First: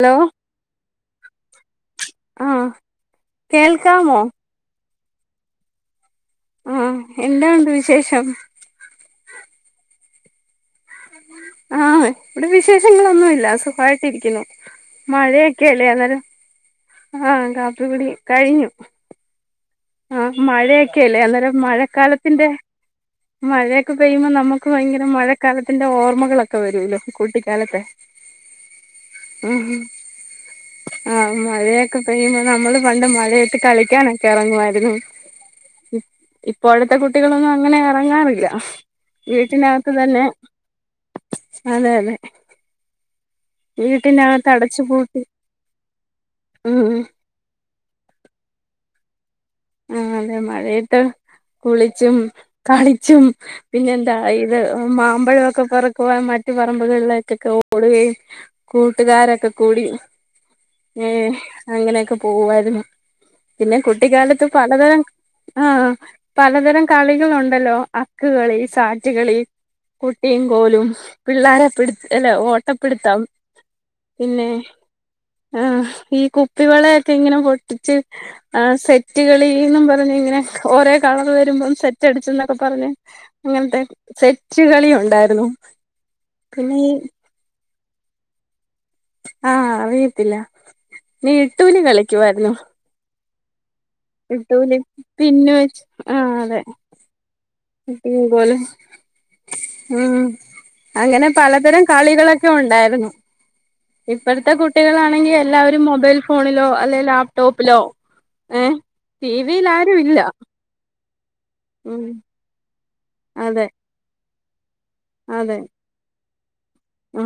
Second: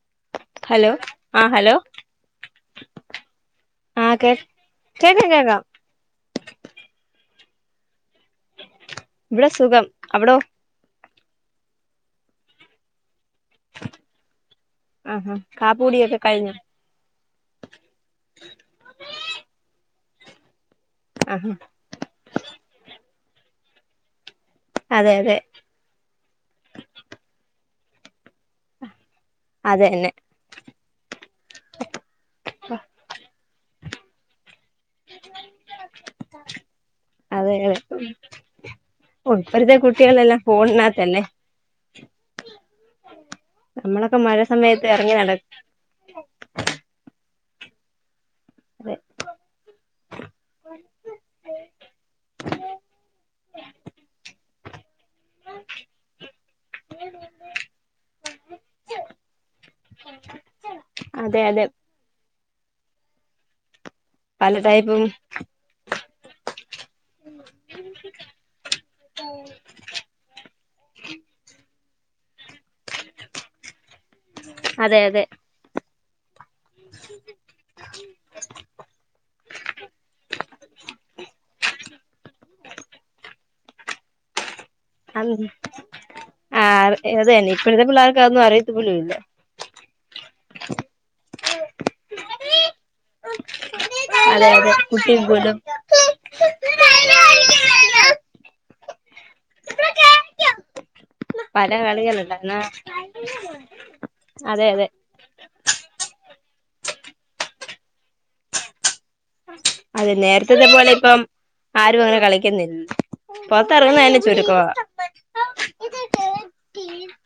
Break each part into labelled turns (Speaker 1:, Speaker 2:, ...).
Speaker 1: Hello
Speaker 2: hello ആഹ് hello
Speaker 1: ആഹ് കേൾക്കാമോ
Speaker 2: ആഹ് കേ കേക്കാ കേക്കാം
Speaker 1: ആഹ് എന്നാ ഒണ്ട് വിശേഷം
Speaker 2: ഇവിടെ സുഖം അവിടോ
Speaker 1: ആഹ് ഇവിടെ വിശേഷങ്ങളൊന്നും ഇ ല്ലാ സുഖായിട്ടിരിക്കുന്നു
Speaker 2: ആഹാ
Speaker 1: മഴയൊക്കെല്ലേ
Speaker 2: കാപ്പുടിയൊക്കെ
Speaker 1: അന്നേരം
Speaker 2: കഴിഞ്ഞോ
Speaker 1: ആഹ് കാപ്പികുടി കഴിഞ്ഞു ആഹ് മഴയ ക്കെല്ലേ
Speaker 2: ആഹാ
Speaker 1: അന്നേരം മഴക്കാലത്തിന്റെ മഴ ഒക്കെ പെയ്യുമ്പോ നമ്മു ക്ക് ഭയങ്കര
Speaker 2: അതെ അതെ
Speaker 1: മഴക്കാലത്തിന്റെ ഓർമ്മകളൊക്കെ വരൂല്ലോ കൂട്ടിക്കാലത്തെ
Speaker 2: അതെന്നെ
Speaker 1: ആഹ് മഴയൊക്കെ പെയ്യുമ്പോ നമ്മള് പണ്ട് മഴയത്ത് കളി ക്കാനൊക്കെറുവാ [unintelligible] ഇപ്പോഴത്തെ കുട്ടികളൊന്നും
Speaker 2: അതെ
Speaker 1: അങ്ങനെ
Speaker 2: അതെ
Speaker 1: എറങ്ങാറില്ല
Speaker 2: ഓ ഇപ്പഴത്തെ
Speaker 1: വീട്ടിനകത്ത് തന്നെ
Speaker 2: കുട്ടികളെല്ലാം ഫോണിനകത്തല്ലേ
Speaker 1: അതെ അതെ
Speaker 2: നമ്മളൊക്കെ മഴ
Speaker 1: വീട്ടിനകത്ത്
Speaker 2: സമയത്ത് ഇറങ്ങി
Speaker 1: അടച്ചുപൂട്ടി
Speaker 2: നടക്ക
Speaker 1: ഉം
Speaker 2: അതെ
Speaker 1: ആ അതെ മഴയത്ത് കുളിച്ചും കളിച്ചും പിന്നെന്താ [unintelligible] മാമ്പഴമൊക്കെ പറക്കുവാൻ മറ്റു പറമ്പുകളിലേക്കൊക്കെ ഓടുകയും കൂട്ടുകാരൊക്കെ കൂടി ഏ
Speaker 2: അതെ അതെ
Speaker 1: അങ്ങനെയൊക്കെ പോവുവായിരുന്നു പിന്നെ കുട്ടിക്കാല
Speaker 2: പല
Speaker 1: പലതരം
Speaker 2: ടൈപ്പും
Speaker 1: ആ പലതരം കളികളുണ്ടല്ലോ അക്ക് കളി സാറ്റ്കളി കുട്ടിയും കോലും പിള്ളേരെപ്പിട് ഇല്ലെ ഓട്ടപ്പിടുത്തം പിന്നെ
Speaker 2: അതെ അതെ
Speaker 1: ആഹ് ഈ കു പ്പി വളയൊക്കെ ഇങ്ങനെ പൊട്ടിച്ച് ആ സെ സെറ്റ്കളീന്നും പറഞ്ഞിങ്ങനെ ഒരേ കളർ വരുമ്പം സെറ്റ് റ്റടിച്ച് എന്നൊക്കെ പറഞ്ഞ് അങ്ങനത്തെ സെറ്റ് കളി
Speaker 2: അൻ
Speaker 1: ഉണ്ടായിരുന്നു
Speaker 2: ആ
Speaker 1: പിന്നെ ഈ
Speaker 2: അത് തന്നെ ഇപ്പോഴത്തെ പിള്ളേർക് ക്കൊന്നും അത് അറിയത്
Speaker 1: ആഹ് അറിയത്തില്ല നീ ഇട്ടുന് കളിക്കുവായിരുന്നു
Speaker 2: ഓക്കേ
Speaker 1: ഇട്ടൂലി പിന്ന് വെച് ആഹ് അതെ [unintelligible] ഉം അങ്ങനെ
Speaker 2: പല
Speaker 1: പലതരം
Speaker 2: കളികളുണ്ട്
Speaker 1: കളികളൊക്കെ
Speaker 2: എന്നാ
Speaker 1: ഒണ്ടായിരുന്നു ഇപ്പോഴത്തെ
Speaker 2: അതെ അതെ
Speaker 1: കുട്ടികളാണെങ്കിൽ എല്ലാവരും മൊബൈൽ ഫോണിലോ അല്ലെ ലാപ്ടോപ്പിലോ ഏഹ് ടി വിയിൽ ആരും
Speaker 2: അതെ
Speaker 1: ഇല്ല
Speaker 2: നേരത്തത്തെ പോലെ ഇപ്പം ആരും
Speaker 1: ഉം
Speaker 2: അങ്ങനെ കളിക്കുന്നില്ല
Speaker 1: അതെ
Speaker 2: പൊറത്തിറങ്ങുന്നന്നെ ചുരുക്കവാ
Speaker 1: അതെ ആ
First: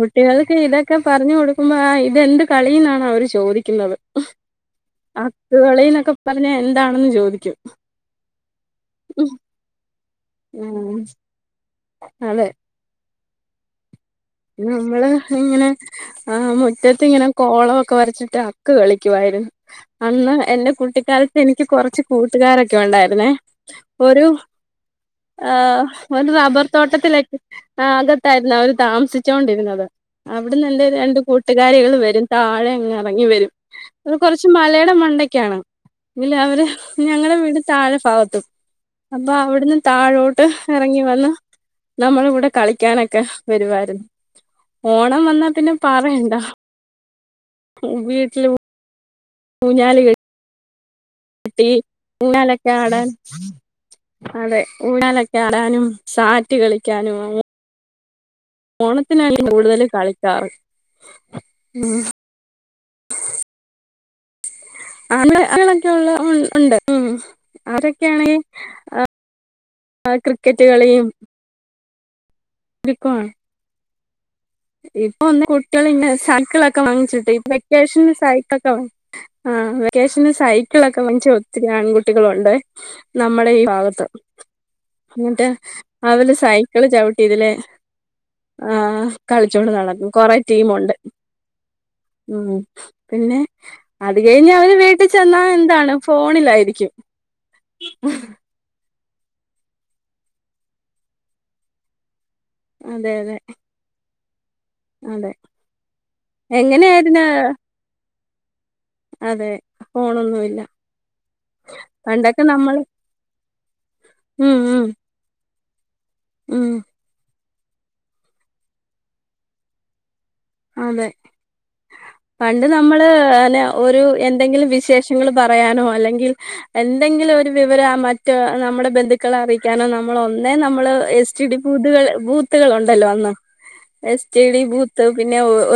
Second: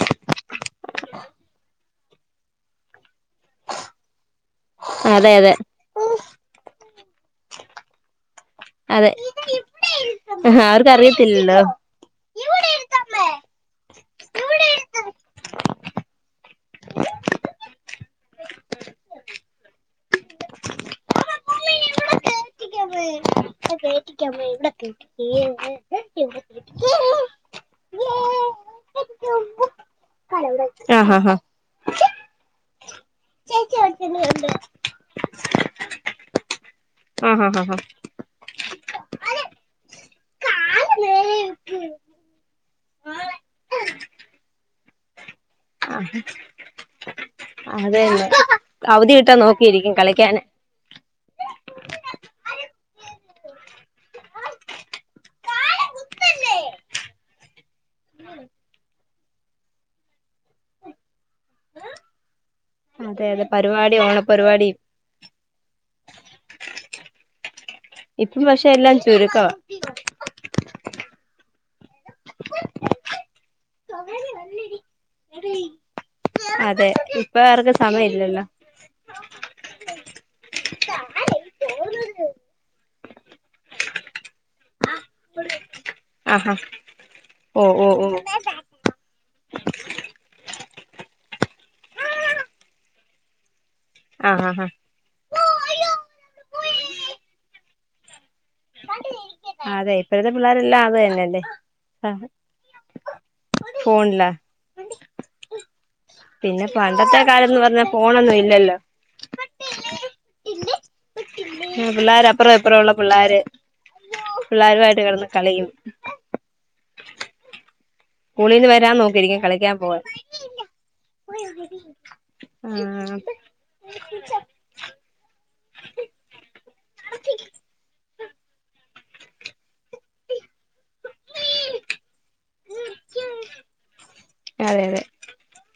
Speaker 1: കുട്ടികൾക്ക് ഇതൊക്കെ പറഞ്ഞു കൊടുക്കുമ്പോ ആ ഇത് ഇതെന്ത് കളീന്നാണ് അവര് ചോദിക്കുന്നത്
Speaker 2: അതെ അതെ
Speaker 1: അക്കുകളിന്നൊക്കെ പറഞ്ഞാ എന്താണെന്ന് ചോദിക്കു [inaudible]
Speaker 2: അതെ അവർക്ക്
Speaker 1: ഉം
Speaker 2: അറിയത്തില്ലല്ലോ
Speaker 1: അതെ നമ്മള് ഇങ്ങനെ ആഹ് മുറ്റത്ത് ഇങ്ങനെ കോളൊവൊക്കെ ക്കെ വരച്ചിട്ട് അക്ക് കളിക്കുവായിരുന്നു അന്ന് എന്റെ കുട്ടിക്കാലത്ത് എനിക്ക് കുറച്ച് കൂട്ടു കൂട്ടുകാരൊക്കെ ഒണ്ടായിരുന്നേ ഒരു ആഹ് ഒരു റബർ തോട്ടത്തിലക്ക് ആ ആകത്തായിരുന്നു അവര് താമസിച്ച് ച്ചൊണ്ടിരുന്നത് അവിടന്ന് എന്റെ
Speaker 2: ആഹ്
Speaker 1: രണ്ട്
Speaker 2: ആഹ്
Speaker 1: കൂട്ടുകാരികൾ വരും താഴെ അങ്ങ് ഇറങ്ങി വരും അത് കുറച്ച് മലയുടെ മണ്ടക്കാണ് എങ്കിലും അവര് ഞങ്ങളടെ
Speaker 2: ആഹ്
Speaker 1: വീട്
Speaker 2: ആഹ്
Speaker 1: താഴെ ഫാഗത്തും അപ്പൊ അവിടുന്ന് താഴോട്ട് ഇറങ്ങി വന്ന് നമ്മള് ഇവിടെ ക ക്കാനൊക്കെ വരുവായിരുന്നു ഓണം വന്നാ പിന്നെ പറയണ്ട
Speaker 2: അതെന്നെ
Speaker 1: വീട്ടില്
Speaker 2: അവധി കിട് ട്ട നോക്കിയിരിക്കും കളിക്കാന്
Speaker 1: ട്ടി ഊഞ്ഞാലൊക്കെ ആടാൻ അതെ ഊഞ്ഞാലൊക്കെ ആടാനും സാറ്റ് കളിയ്ക്കാനും അ
Speaker 2: ഇന്നലെ
Speaker 1: ഓണത്തിനല്ലെ കൂടുതല് കളിയ്ക്കാറ് ഉം
Speaker 2: അതെ അതെ പരുവാടി ഓണപരുവാടി
Speaker 1: [unintelligible]
Speaker 2: ഇപ്പം പക്ഷെ എല്ലാം ചുരുക്കവാ
Speaker 1: ആ ക്രിക്കറ്റ് കളിയും
Speaker 2: [inaudible]
Speaker 1: വിക്കൊ
Speaker 2: സ [unintelligible]
Speaker 1: ഇപ്പൊ ഒന്ന് കുട്ടികൾ ഇന്നെ സൈക്കിളൊക്കെ
Speaker 2: അതെ
Speaker 1: വാങ്ങിച്ചിട്ടെ
Speaker 2: ഇപ്പ ആർക്കും സമയം
Speaker 1: വെക്കേഷന്
Speaker 2: ഇല്ലല്ലോ
Speaker 1: സൈക്കിളൊക്കെ വാങ്ങി ആ വെ വേക്കേഷന് സൈക്കിളൊക്കെ വാങ്ങിച്ച് ഒത്തിരി ആൺകുട്ടികളുണ്ട് നമ്മടെ ഈ ഭാഗത്ത് എന്നിട്ട് അവര്
Speaker 2: ആഹാ
Speaker 1: സൈക്കിള് ചവിട്ടിതിലെ
Speaker 2: ഓ ഓ ഓ
Speaker 1: ആഹ് കളിച്ചോണ്ട് നടക്കും കൊറെ ടീമൊണ്ട് ഉം പിന്നെ അത്
Speaker 2: ആഹ്
Speaker 1: കഴിഞ്ഞ്
Speaker 2: ആഹ്
Speaker 1: അവര് വീട്ടിൽ ചെന്നാ എന്താണ് ഫോണിലായിരിക്കും ഉ
Speaker 2: അതെ ഇപ്പഴത്തെ പിള്ളേരെല്ലാം അത് തന്നെല്ലേ ആ
Speaker 1: അതെ അതെ
Speaker 2: കൊണ്ടില്ല
Speaker 1: അതെ
Speaker 2: പിന്നെ പണ്ടത്തെ
Speaker 1: എങ്ങനെയായിരുന്നു
Speaker 2: കാലം എന്ന് പറഞ്ഞ ഫോൺഒന്നുവി ഇല്ലല്ലോ
Speaker 1: അതെ ഫോണൊന്നുയില്ല പണ്ടൊക്കെ നമ്മള് ഉം ഉം
Speaker 2: പിള്ളേരുവായിട്ട് കെടന്ന് കളിയും
Speaker 1: ഉം
Speaker 2: സ്കൂളീന്ന് വരാൻ നോക്കിയിരിക്കും കളിക്കാൻ പോവാൻ
Speaker 1: അതെ പണ്ട് നമ്മള്
Speaker 2: ആഹ്
Speaker 1: അന്നെ ഒരു എന്തെങ്കിലും വിശേഷങ്ങള് പ റയാനോ അല്ലെങ്കിൽ എന്തെങ്കിലും ഒരു വിവരം ആ മറ്റ് റ്റെ നമ്മ്ടെ ബന്ധുക്കളെ അറിയിക്കാനോ നമ്മള് ഒന്നേ നമ്മള് എസ്. ടി. ഡി ബൂത്ത്കള് ബൂത്തുകളൊണ്ടല്ലോ അന്ന് എസ്. ടി. ഡി
Speaker 2: അതെ അതെ
Speaker 1: ബൂത്ത്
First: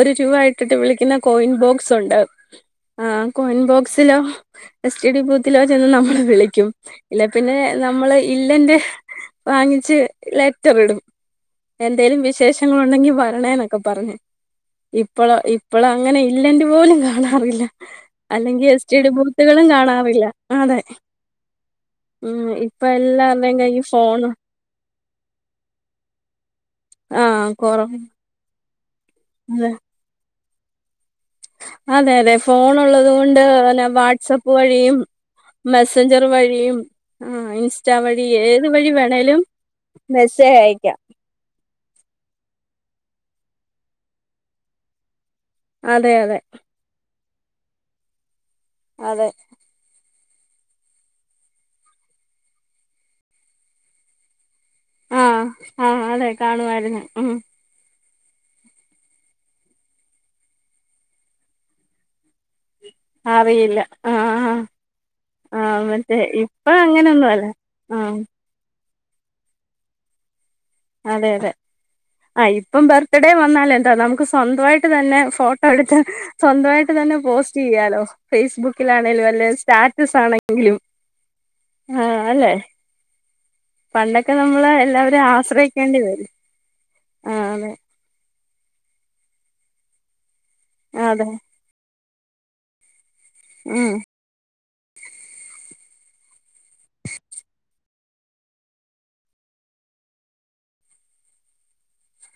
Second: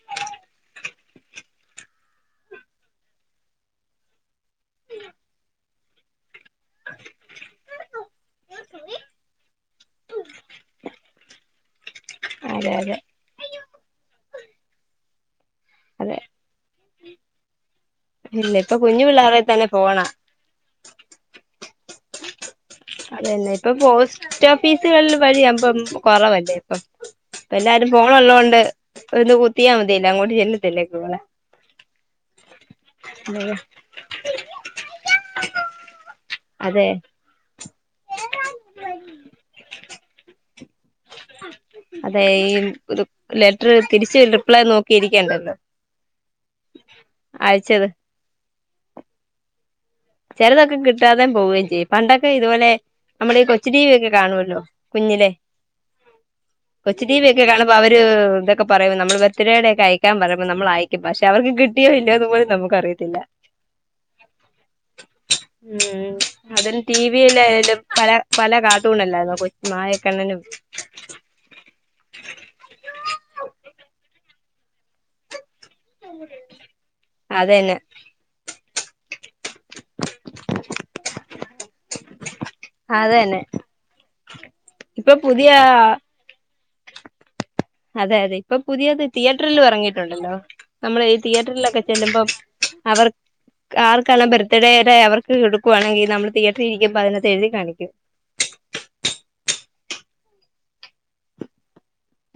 Speaker 1: ഒരു രൂപ ഇട്ടിട്ട് വിളിക്കുന്ന കോയിൻ ബോക്സ് ഒണ്ട് ആ കോയിൻ ബോക്സിലോ എസ് ടി ഡി ബൂത്തിലോ ചെന്ന് നമ്മള് വിളി ക്കും ഇല്ല പിന്നെ നമ്മള് ഇല്ലന്റെ വാങ്ങിച്ച് ലെറ്റർ ഇടും. എന്തേലും
Speaker 2: അതെ അതെ
Speaker 1: വിശേഷങ്ങളൊണ്ടെങ്കിൽ വരണേ എന്നൊക്കെ പറഞ്ഞ് ഇപ്പളൊ ഇ ഇപ്പെളൊ
Speaker 2: അതെ
Speaker 1: അങ്ങനെ ഇല്ലന്റെ പോലും കാണ അതറിയില്ല
Speaker 2: ഇല്ല
Speaker 1: അല്ലെങ്കിൽ
Speaker 2: ഇപ്പൊ
Speaker 1: എസ് ടി
Speaker 2: കുഞ്ഞു
Speaker 1: ഡി
Speaker 2: പിള്ളേരെ
Speaker 1: ബൂത്തുകളും
Speaker 2: തന്നെ ഫോണാ
Speaker 1: കാണാറില്ല അതെ ഉ ഇപ്പ എല്ലാരുടെയും കൈയിൽ ഫോൺ ഒ
Speaker 2: വിൽ വഴിയാകുമ്പം കുറവല്ലേ അ ഇപ്പം
Speaker 1: ആഹ്
Speaker 2: എല്ലാരും
Speaker 1: കൊറവ്
Speaker 2: ഫോൺ ഒള്ളോകൊണ്ട് ഒന്ന്
Speaker 1: അതെ
Speaker 2: കുത്തിയാൽ മതിയല്ലോ അങ്ങോട്ട് ചെല്ലും [unintelligible]
Speaker 1: അതെ അതെ ഫോൺ ഒള്ളത് കൊണ്ട് വാട്സപ്പ് വഴിയും മെസഞ്ചർ വഴി യും
Speaker 2: അതെ
Speaker 1: ആ ഇൻസ്റ്റാ വഴി ഏത് വഴി വേണേലും മെസ്സേജ് അയ
Speaker 2: അതെ ഈ ലെത്രിയിൽ തിരിച്ച് റിപ്ലൈ നോക്കിയിരി ഇണ്ടല്ലോ
Speaker 1: അതെ അതെ
Speaker 2: അയച്ചത്
Speaker 1: അതെ
Speaker 2: ചെലതൊക്കെ കിട്ടാതെ പോവുകയും ചെയ്യും പണ്ടൊക്കെ ഇതുപോലെ നമ്മൾ ഈ കൊച്ചു ടി വി ഒക്കെ കാണുവല്ലോ
Speaker 1: ആ
Speaker 2: കുഞ്ഞിലെ
Speaker 1: ആ അതെ കാണുവായിരുന്നു
Speaker 2: കൊച്ചു ടി വി
Speaker 1: ഉ
Speaker 2: ഒക്കെ കാണുമ്പോ അവര് ഇതൊക്കെ പറയുമ്പോ നമ്മൾ ബർത്ത്ഡേയുടെ ഒക്കെ അയക്കാൻ പറയുമ്പോ നമ്മൾ അയക്കും പക്ഷെ അവർക്ക് കിട്ടിയോ ഇല്ലയന്ന് പോലെ നമുക്ക്
Speaker 1: ആറിയില്ല ആഹ ഹ
Speaker 2: ഉം അതും ടി
Speaker 1: അങ്ങനൊന്നും അല്ല
Speaker 2: വിയിലായാലും പല
Speaker 1: ആഹ്
Speaker 2: പല കാർട്ടൂൺ അല്ലായിരുന്നു മായക്കെണ്ണനും
Speaker 1: അതെ അതെ ആ ഇപ്പം ബർത്ത്ഡേ വന്നാല എന്താ നമുക്ക് സ്വന്തമായിട്ട് തന്നെ ഫോട്ടോ അവിടുത്തെ സ്വന്തമായിട്ട് തന്നെ പോസ്റ്റ്
Speaker 2: അതന്നെ
Speaker 1: ചെയ്യാലോ ഫേസ്ബുക്ക് ണേലും സ്റ്റാറ്റസ് ആണെങ്കിലും ആ അല്ലെ
Speaker 2: അതന്നെ
Speaker 1: പണ്ടൊക്കെ നമ്മള്
Speaker 2: ഇപ്പൊ
Speaker 1: എല്ലാവരും
Speaker 2: പുതിയ
Speaker 1: ആശ്രയിക്കേണ്ടി വരും
Speaker 2: അതെ അതെ ഇപ്പൊ പുതിയത് തിയേറ്ററിൽ ഇറങ്ങിയിട്ടുണ്ടല്ലോ നമ്മള് ഈ
Speaker 1: അതെ
Speaker 2: തിയേറ്ററിലൊക്കെ ചെല്ലുമ്പോ അവർ
Speaker 1: ഉം
Speaker 2: ആർ കാലബര ഇത്തിടെരെ അവർക്ക് എടുക്കുവാണെങ്കിൽ നമ്മള് തിയേറ്ററിൽ ഇരിക്കുമ്പ അതിനെത്തെ എഴുതി കാണിക്കും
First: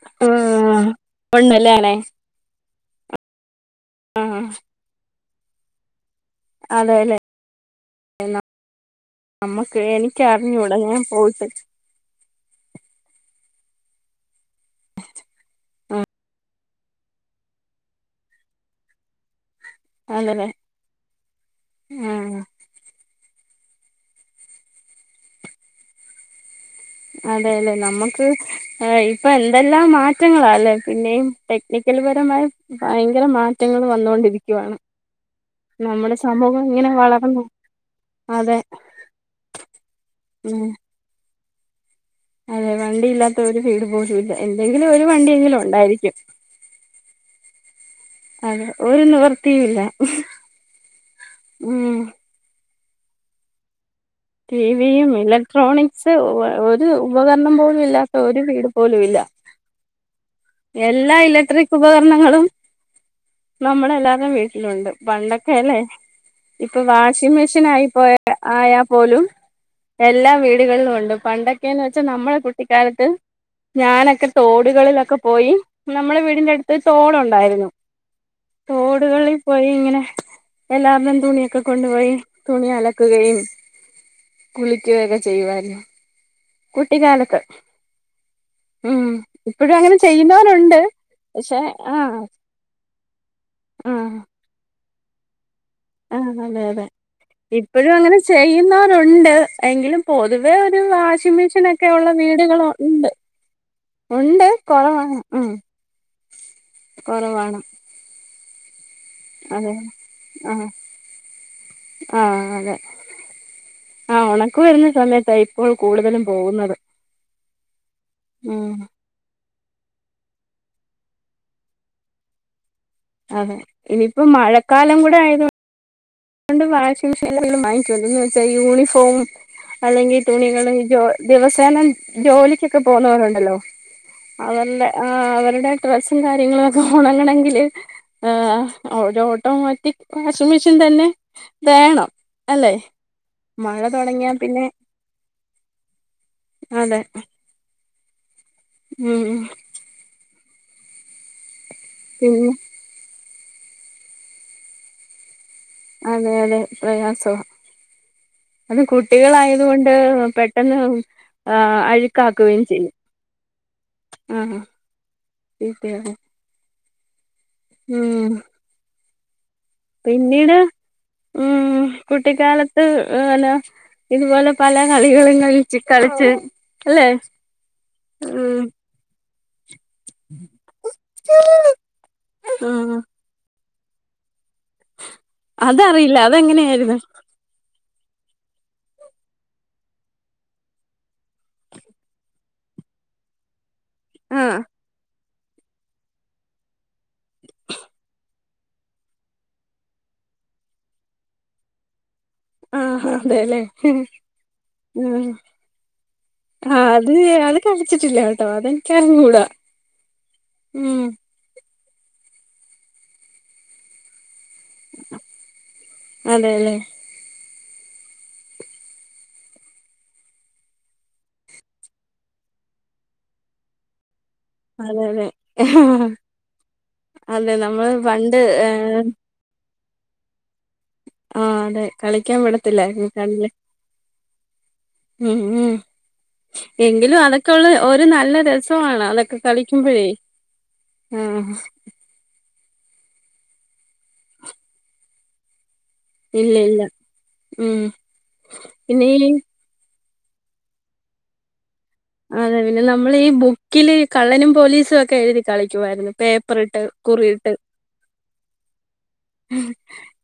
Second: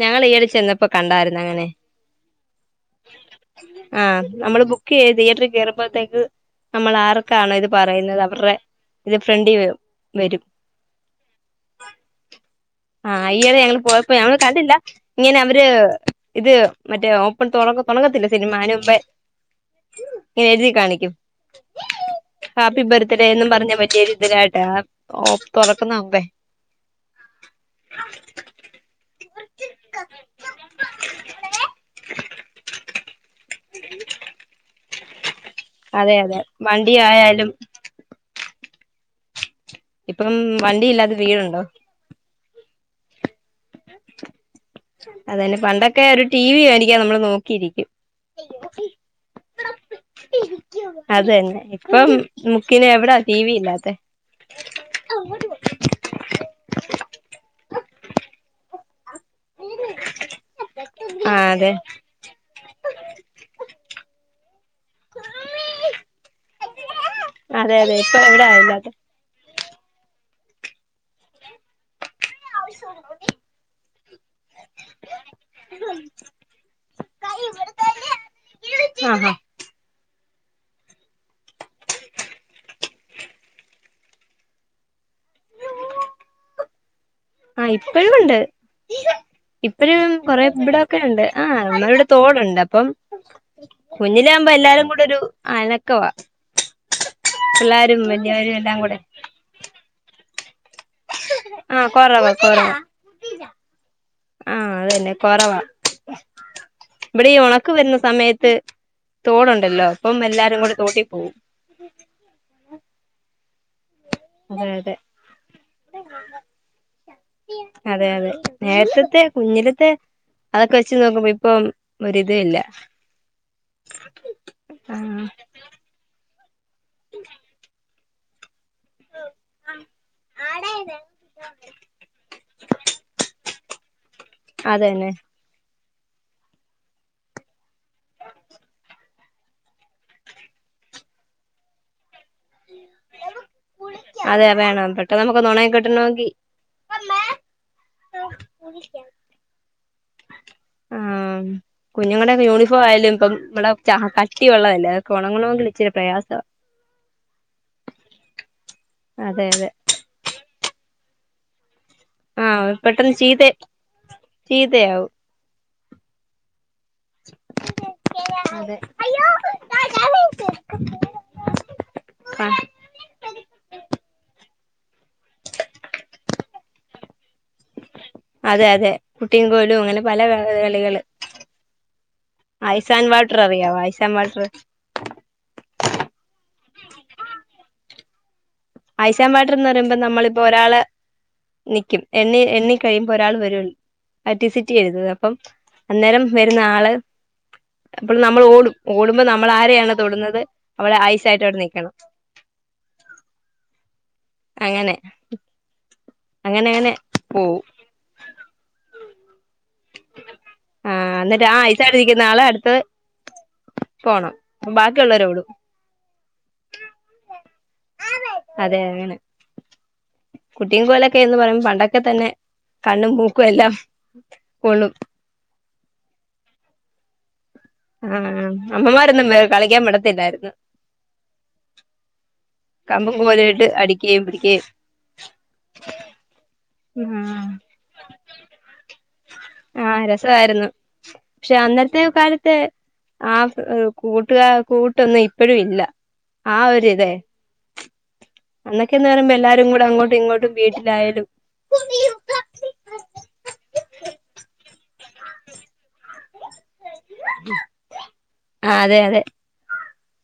Speaker 2: ഞങ്ങൾ ഈട ചെന്നപ്പോ കണ്ടായിരുന്ന അങ്ങനെ ഉ ആ നമ്മള് ബുക്ക് ചെയ്ത് [unintelligible] മ്പത്തേക്ക് നമ്മൾ
Speaker 1: അതെല്ലേ
Speaker 2: ആർക്ക്ണോ ഇത് പറയുന്നത് അവരുടെ ഇത് ഫ്രണ്ടി
Speaker 1: നമ്മക്ക് എനിക്ക്
Speaker 2: വരും
Speaker 1: അറിഞ്ഞൂടാ ഞാൻ പോയിട്ട്
Speaker 2: ആഹ് യിടെ ഞങ്ങള് പോയപ്പോ ഞങ്ങൾ കണ്ടില്ല ഇങ്ങനെ അവര്
Speaker 1: ആ
Speaker 2: ഇത് മറ്റേ ഓപ്പൺ തോറ തുടങ്ങത്തില്ലേ സിനിമ അതിനുമുന്പേ
Speaker 1: അതെല്ലേ
Speaker 2: ങ്ങനെ എഴുതി കാണിക്കും
Speaker 1: ആ
Speaker 2: ഹാപ്പി ബർത്ത്ഡേ എന്നും പറഞ്ഞ പറ്റിയൊരു ഇതടാ തുറക്കുന്ന മുൻപേ
Speaker 1: ആ തെല്ലെ നമ്മുക്ക് ഏ ഇപ്പൊ എന്തെല്ലാം മാറ്റങ്ങളാല്ലേ. പിന്നെയും ടെക്നിക്കൽപരമായി ഭയങ്കര മാറ്റങ്ങൾ വന്നൊണ്ടിരിക്കുവാണ്
Speaker 2: അതെ
Speaker 1: നമ്മുടെ
Speaker 2: അതെ
Speaker 1: സമൂഹം ഇങ്ങനെ
Speaker 2: വണ്ടി
Speaker 1: വളർന്നു
Speaker 2: ആയാലും
Speaker 1: അതെ
Speaker 2: ഇപ്പം
Speaker 1: ഉം
Speaker 2: വണ്ടി ഇല്ലാത്ത വീടു ണ്ടോ
Speaker 1: അതെ വണ്ടി ഇല്ലാത്
Speaker 2: അതന്നെ പണ്ടൊക്കെ
Speaker 1: ഉണ്ടായിരിക്കും
Speaker 2: ഒരു ടി വി വെടിക്കാൻ നമ്മള് നോക്കിയിരിക്
Speaker 1: അതെ ഒരു നിവർത്തിയുമില്ല
Speaker 2: അതന്നെ
Speaker 1: ഉം
Speaker 2: ഇപ്പം കിന്നെ എവിടാ ടിവി ഇല്ലാത്തെ
Speaker 1: ടീ വി യും ഇലക്ട്രോണിക്സ് ഒരു ഉപകരണം പോലും ഇല്ലാത്ത ഒരു വീടും പോലുല്ല എല്ലാ
Speaker 2: ആഹ് അതെ
Speaker 1: ഇലക്ട്രിക് ഉപകരണങ്ങളും നമ്മടെ എല്ലാരുടെ വീട് ലുണ്ട് പണ്ടൊക്കെ അല്ലേ ഇപ്പൊ വാഷിംഗ മെഷീൻ
Speaker 2: അതെ അതെ
Speaker 1: ആയിപ്പോയ
Speaker 2: ഇപ്പൊ എവിടാ
Speaker 1: ആയാൽ
Speaker 2: ഇല്ലാത്തെ
Speaker 1: പോലും എല്ലാ വീടുകളിലും ഉണ്ട് പണ്ടക്കെന്ന്- വച്ച് നമ്മടെ കുട്ടിക്കാലത്ത് ഞാനൊക്കെ തോടുകളിലൊക്കെ പോയി നമ്മുടെ വീടിന്റെ അടുത്ത് തോടുണ്ടായിരുന്നു
Speaker 2: ആഹാ
Speaker 1: തോടുകളിൽ പോയി ഇങ്ങനെ എല്ലാവരുടെ തുണിയൊക്കെ കൊണ്ടുപോയി തുണി അലക്കുകയും കുളിക്കുകയൊക്കെ ചെയ്യുവായിരുന്നു കുട്ടിക്കാലത്ത്
Speaker 2: ആഹ് ഇപ്പഴുമുണ്ട്
Speaker 1: ഉം ഇപ്പോഴും അങ്ങനെ
Speaker 2: ഇപ്പഴും കുറേ
Speaker 1: ചെയ്യുന്നവരുണ്ട്
Speaker 2: എവിടെയൊക്കെ ഉണ്ട് ആഹ്
Speaker 1: പക്ഷെ
Speaker 2: എന്നാലും ഇവിടെ
Speaker 1: ആഹ്
Speaker 2: തൊടുണ്ട് അപ്പം കുഞ്ഞിലാവുമ്പോ എല്ലാരും കൂട് ഇപ്പൊരു
Speaker 1: ആ അതെ അതെ ഇപ്പോഴും
Speaker 2: പിള്ളാരും
Speaker 1: അങ്ങനെ
Speaker 2: വലിയവരും എല്ലാം കൂടെ
Speaker 1: ചെയ്യുന്നവരുണ്ട് എങ്കിലും പൊ തുവേ ഒ- രു വാഷിംഗ്
Speaker 2: ആ
Speaker 1: മെഷിനൊക്കെ ഉള്ള
Speaker 2: കൊറവാ
Speaker 1: വീടുകൾ
Speaker 2: കൊറവാ
Speaker 1: ഉണ്ട് ഉണ്ട്
Speaker 2: ആ
Speaker 1: കുറവാ
Speaker 2: അതന്നെ
Speaker 1: ഉം
Speaker 2: കൊറവാ ഇവിടെ ഈ
Speaker 1: കൊറവാണ്
Speaker 2: ഉണക്ക് വരുന്ന സമയത്ത് തോടുണ്ടല്ലോ അപ്പം എല്ലാരും കൂടെ തോട്ടി പോവും
Speaker 1: ആ ഉണക്ക്
Speaker 2: അതെ
Speaker 1: വരുന്ന
Speaker 2: അതെ
Speaker 1: സമയത്ത് ആ ഇപ്പോൾ കൂടുതലും പോകുന്നത്
Speaker 2: അതെ അതെ
Speaker 1: ഉം
Speaker 2: നേരത്തത്തെ കുഞ്ഞിലത്തെ അതൊക്കെ വെച്ച് നോക്കുമ്പ ഇപ്പം ഒരിതേ ഇല്ല
Speaker 1: അതെ ഇനിയിപ്പോ മഴക്കാലം
Speaker 2: ആ
Speaker 1: കൂടെ ആയത് കൊ കൊണ്ട് വാഷിംഗ് മെഷീനിലും യി ചെല ദിവസായി യൂണിഫോം അല്ലെങ്കിൽ തുണികള് ജോ ദിവസേന ജോലിക്കൊക്കെ പോവുന്നവർ ഉണ്ടല്ലോ അതല്ല ആ
Speaker 2: അതന്നെ
Speaker 1: അവരുടെ ഡ്രെസ്സും കാര്യങ്ങളും ഒക്കെ ഒണങ്ങണമെങ്കിൽ ആഹ് ഓട്ടോമാറ്റിക് വാഷിംഗ മെഷീൻ തന്നെ വേണം അല്ലെ മഴ തുടങ്ങിയാ
Speaker 2: അതെ
Speaker 1: പിന്നെ
Speaker 2: വേണം പെട്ടെന്ന് നമുക്കൊന്ന് ഒണങ്ങി
Speaker 1: അതെ
Speaker 2: ഉം
Speaker 1: ഉം ഉം
Speaker 2: ആം കുഞ്ഞുങ്ങളുടെ ഒക്കെ
Speaker 1: പിന്നെ
Speaker 2: യൂണിഫോം ആയാലും ഇപ്പം വടെ ച കട്ടി ഉള്ളതല്ലേ അക്കെ ഓണങ്ങണോങ്കില്
Speaker 1: അതെ അതെ പ്രയാസവ അത്
Speaker 2: അതെ
Speaker 1: കുട്ടികളായത്
Speaker 2: അതെ
Speaker 1: കൊണ്ട് പെട്ടെന്ന് ആ അഴ്
Speaker 2: ആ പെട്ടെന്ന് ചീത്ത ചീത്തയാവും
Speaker 1: ചീത്തയാവും ഉം
Speaker 2: അതെ
Speaker 1: പിന്നീട് ഉം
Speaker 2: ആ
Speaker 1: കുട്ടിക്കാലത്ത് ല ഇതുപോലെ പല കളികളും കളിച്ച് കളിച്ചെ അല്ലെ ഉം
Speaker 2: അതെ അതെ കുട്ടിം കോൽ ലും അങ്ങനെ പലകളികള്
Speaker 1: ഉം
Speaker 2: ഐസാന്റ് വാട്ടർ അറിയൊ ഐ ൻ വാട്ടറ്
Speaker 1: അതറിയില്ല അതെങ്ങനെയായിര്ന്ന്
Speaker 2: ഐസാം വാട്ടർ എന്ന് പറയുമ്പോ നമ്മളിപ്പോ ഒരാള് നിക്കും എണ്ണി എണ്ണ കഴിയുമ്പോ ഒരാൾ വരു ആ
Speaker 1: ആഹ്
Speaker 2: ടിസിറ്റി എഴുതുവേ അ പ്പം അന്നേരം വരുന്ന ആള് അപ്പോൾ നമ്മൾ ഓടും ഓടുമ്പോ നമ്മൾ ആരെയാണൊ തൊടുന്നത് അവള് ഐസായിട്ട് അവിടെ നിക്കണം
Speaker 1: ആ ആ അതേല്ലേ
Speaker 2: അങ്ങനെ
Speaker 1: ഉം
Speaker 2: അങ്ങനെ
Speaker 1: ആ
Speaker 2: അങ്ങനെ
Speaker 1: അത് അത്
Speaker 2: പോവും
Speaker 1: കളിച്ചിട്ടില്ലട്ടോ അത എനിക്കർഞ്ഞൂടാ
Speaker 2: ആ ന്നിട്ട് ആ ടുത്താരിക്കുന്നെ ആള് അടുത്തെത് പോണം ബാക്കിയള്ളവരെവിട
Speaker 1: അതെല്ലേ
Speaker 2: അതെ അങ്ങനെ കുട്ടിം കോലും ന്നൊക്കെ പറയുമ്പം പണ്ടൊക്കെ തന്നെ കണ്ണും മൂക്കും എല്ലാം എല്ലാം
Speaker 1: അതെ അതെ ആ
Speaker 2: ആ അമ്മമാരൊന്നുംകളിക്കാ വിട ത്തില്ലായിരുന്നു-
Speaker 1: ആഹ് അതെ കളിക്കാൻ
Speaker 2: കമ്പും കോലും ഇട്ട് അടിക്കുകയും പിടിക്കുകയും
Speaker 1: എങ്കിലും അതൊക്കെള്ള ഒരു നല്ല രസമാണ്. അതൊക്കെ
Speaker 2: ആഹ
Speaker 1: കളിക്കുമ്പോഴേ
Speaker 2: രസമായിരുന്നു
Speaker 1: ആഹ്
Speaker 2: പക്ഷെ അന്നത്തെ കാലത്ത് ആ കൂട്ടുകാ കൂട്ടൊന്നും ഇപ്പൊയൊന്നും ഇല്ല
Speaker 1: ഇല്ല
Speaker 2: ആ
Speaker 1: ഇല്ല
Speaker 2: ഒരിതെ
Speaker 1: ഉം
Speaker 2: അന്നൊക്കെന്ന്
Speaker 1: പിന്നെ ഈ
Speaker 2: പറയുമ്പോ എല്ലാരും കൂടെ അങ്ങോട്ട് ഇങ്ങോട്ടും വീട്ടിലായാലും
Speaker 1: അതെ പിന്നെ നമ്മള് ഈ ബുക്കില് കള്ളനും പോലീസും ഒക്കെ എഴുതി കളിക്കുവായിരുന്നു പേപ്പറി ഇട്ട് കുറിയിട്ട്
Speaker 2: ആ അതെ അതെ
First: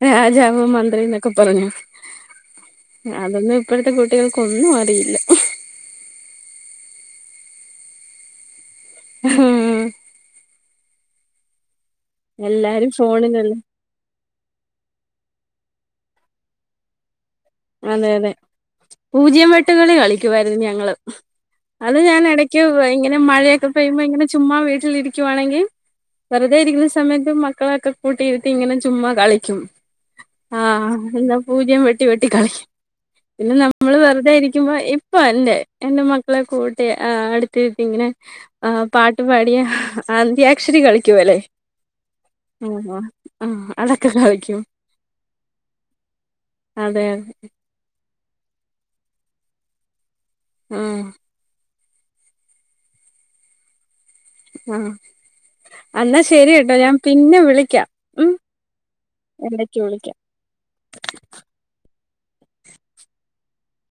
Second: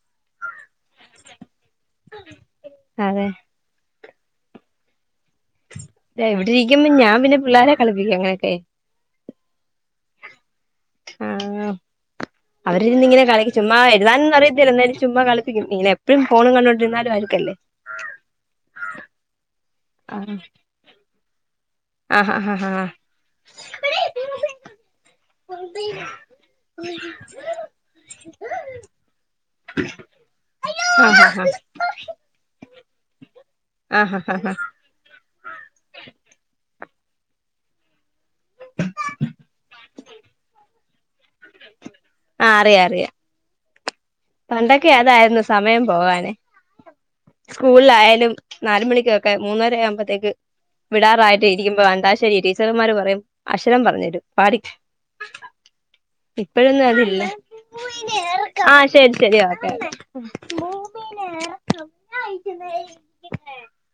Speaker 1: രാജാവോ മന്ത്രി എന്നൊക്കെ പറഞ്ഞു
Speaker 2: അതെ
Speaker 1: അതൊന്നും ഇപ്പൾത്തെ കുട്ടി കുട്ടികൾക്കൊന്നും അറിയില്ല
Speaker 2: എവിടെ ഇരിക്കുമ്പ ഞാൻ പിന്നെ പിള്ളേരെ കളിപ്പിക്കും ഇങ്ങനൊക്കെ
Speaker 1: ഉം
Speaker 2: ആഹ
Speaker 1: എല്ലാരും
Speaker 2: അവരിരുന്ന് ഇങ്ങനെ കളിക്കും
Speaker 1: ഫോണിലല്ലേ
Speaker 2: ചുമ്മാ എഴുതാനൊന്നും അറിയത്തില്ല എന്താലും ചുമ്മാ കള ഇങ്ങന എപ്പോഴും ഫോൺ കണ്ടോണ്ടിരുന്നലും അരിക്കല്ലേ
Speaker 1: അതെ അതെ പൂജ്യം വെട്ടുകളി
Speaker 2: ആഹ്
Speaker 1: കളിക്കുവായിരുന്നു ഞങ്ങൾ അത് ഞാൻ
Speaker 2: ആഹ്
Speaker 1: ഇടയ്ക്ക്
Speaker 2: ആഹ് ആഹ്
Speaker 1: ഇങ്ങനെ മഴയൊക്കെ പെയ്യുമ്പോ ഇങ്ങനെ ചുമ്മാ വീട്ടിലിരിക്കുവാണെങ്കിൽ വെറുതെ ഇരിക്കുന്ന സമയത്ത് മക്കളൊക്കെ കൂട്ടിയിരുത്തി ഇങ്ങനെ ചുമ്മാ കളിക്കും ആ
Speaker 2: ആഹ് ആഹ്
Speaker 1: എന്നാ
Speaker 2: ആഹ്
Speaker 1: പൂജ്യം വെട്ടി വെ പിന്നെ നമ്മള്
Speaker 2: ആഹ് ആഹ്
Speaker 1: വെറുതെ
Speaker 2: ആഹ്
Speaker 1: ഇരിക്കുമ്പോ ഇപ്പ അല്ലെ എൻ്റെ മക്കളെ കൂട്ട ആ അടുത്തിത്തി ഇങ്ങനെ ആ പാട്ട് പാടിയ അന്ത്യാക്ഷരി കളിക്കുവല്ലേ
Speaker 2: ആഹ് അറിയാം
Speaker 1: ആഹ
Speaker 2: അറിയാം
Speaker 1: ആഹ ഉം
Speaker 2: പണ്ടൊക്കെ അതായിരുന്നു സമയം പോവാന്
Speaker 1: അതെ അതെ
Speaker 2: സ്കൂൾ ലായാലും നാല് മണിക്കൊക്കെ മൂന്നര ആവുമ്പാതെക്ക്
Speaker 1: ആഹ്
Speaker 2: വിടാറായിട്ട് ഇരിക്കുമ്പ അ ശരി ടീച്ചർമാർ പറയും അക്ഷരം പറഞ്ഞ തരും പഠി
Speaker 1: ആഹ് എന്നാ ശരി കേട്ടോ
Speaker 2: ഇപ്പഴൊന്നും
Speaker 1: ഞാൻ
Speaker 2: അതില്ല
Speaker 1: പിന്നെ വിളിക്കാം ഉം
Speaker 2: ആ ശരി
Speaker 1: ഇടക്ക് വിളിക്കാം
Speaker 2: [unintelligible] [unintelligible]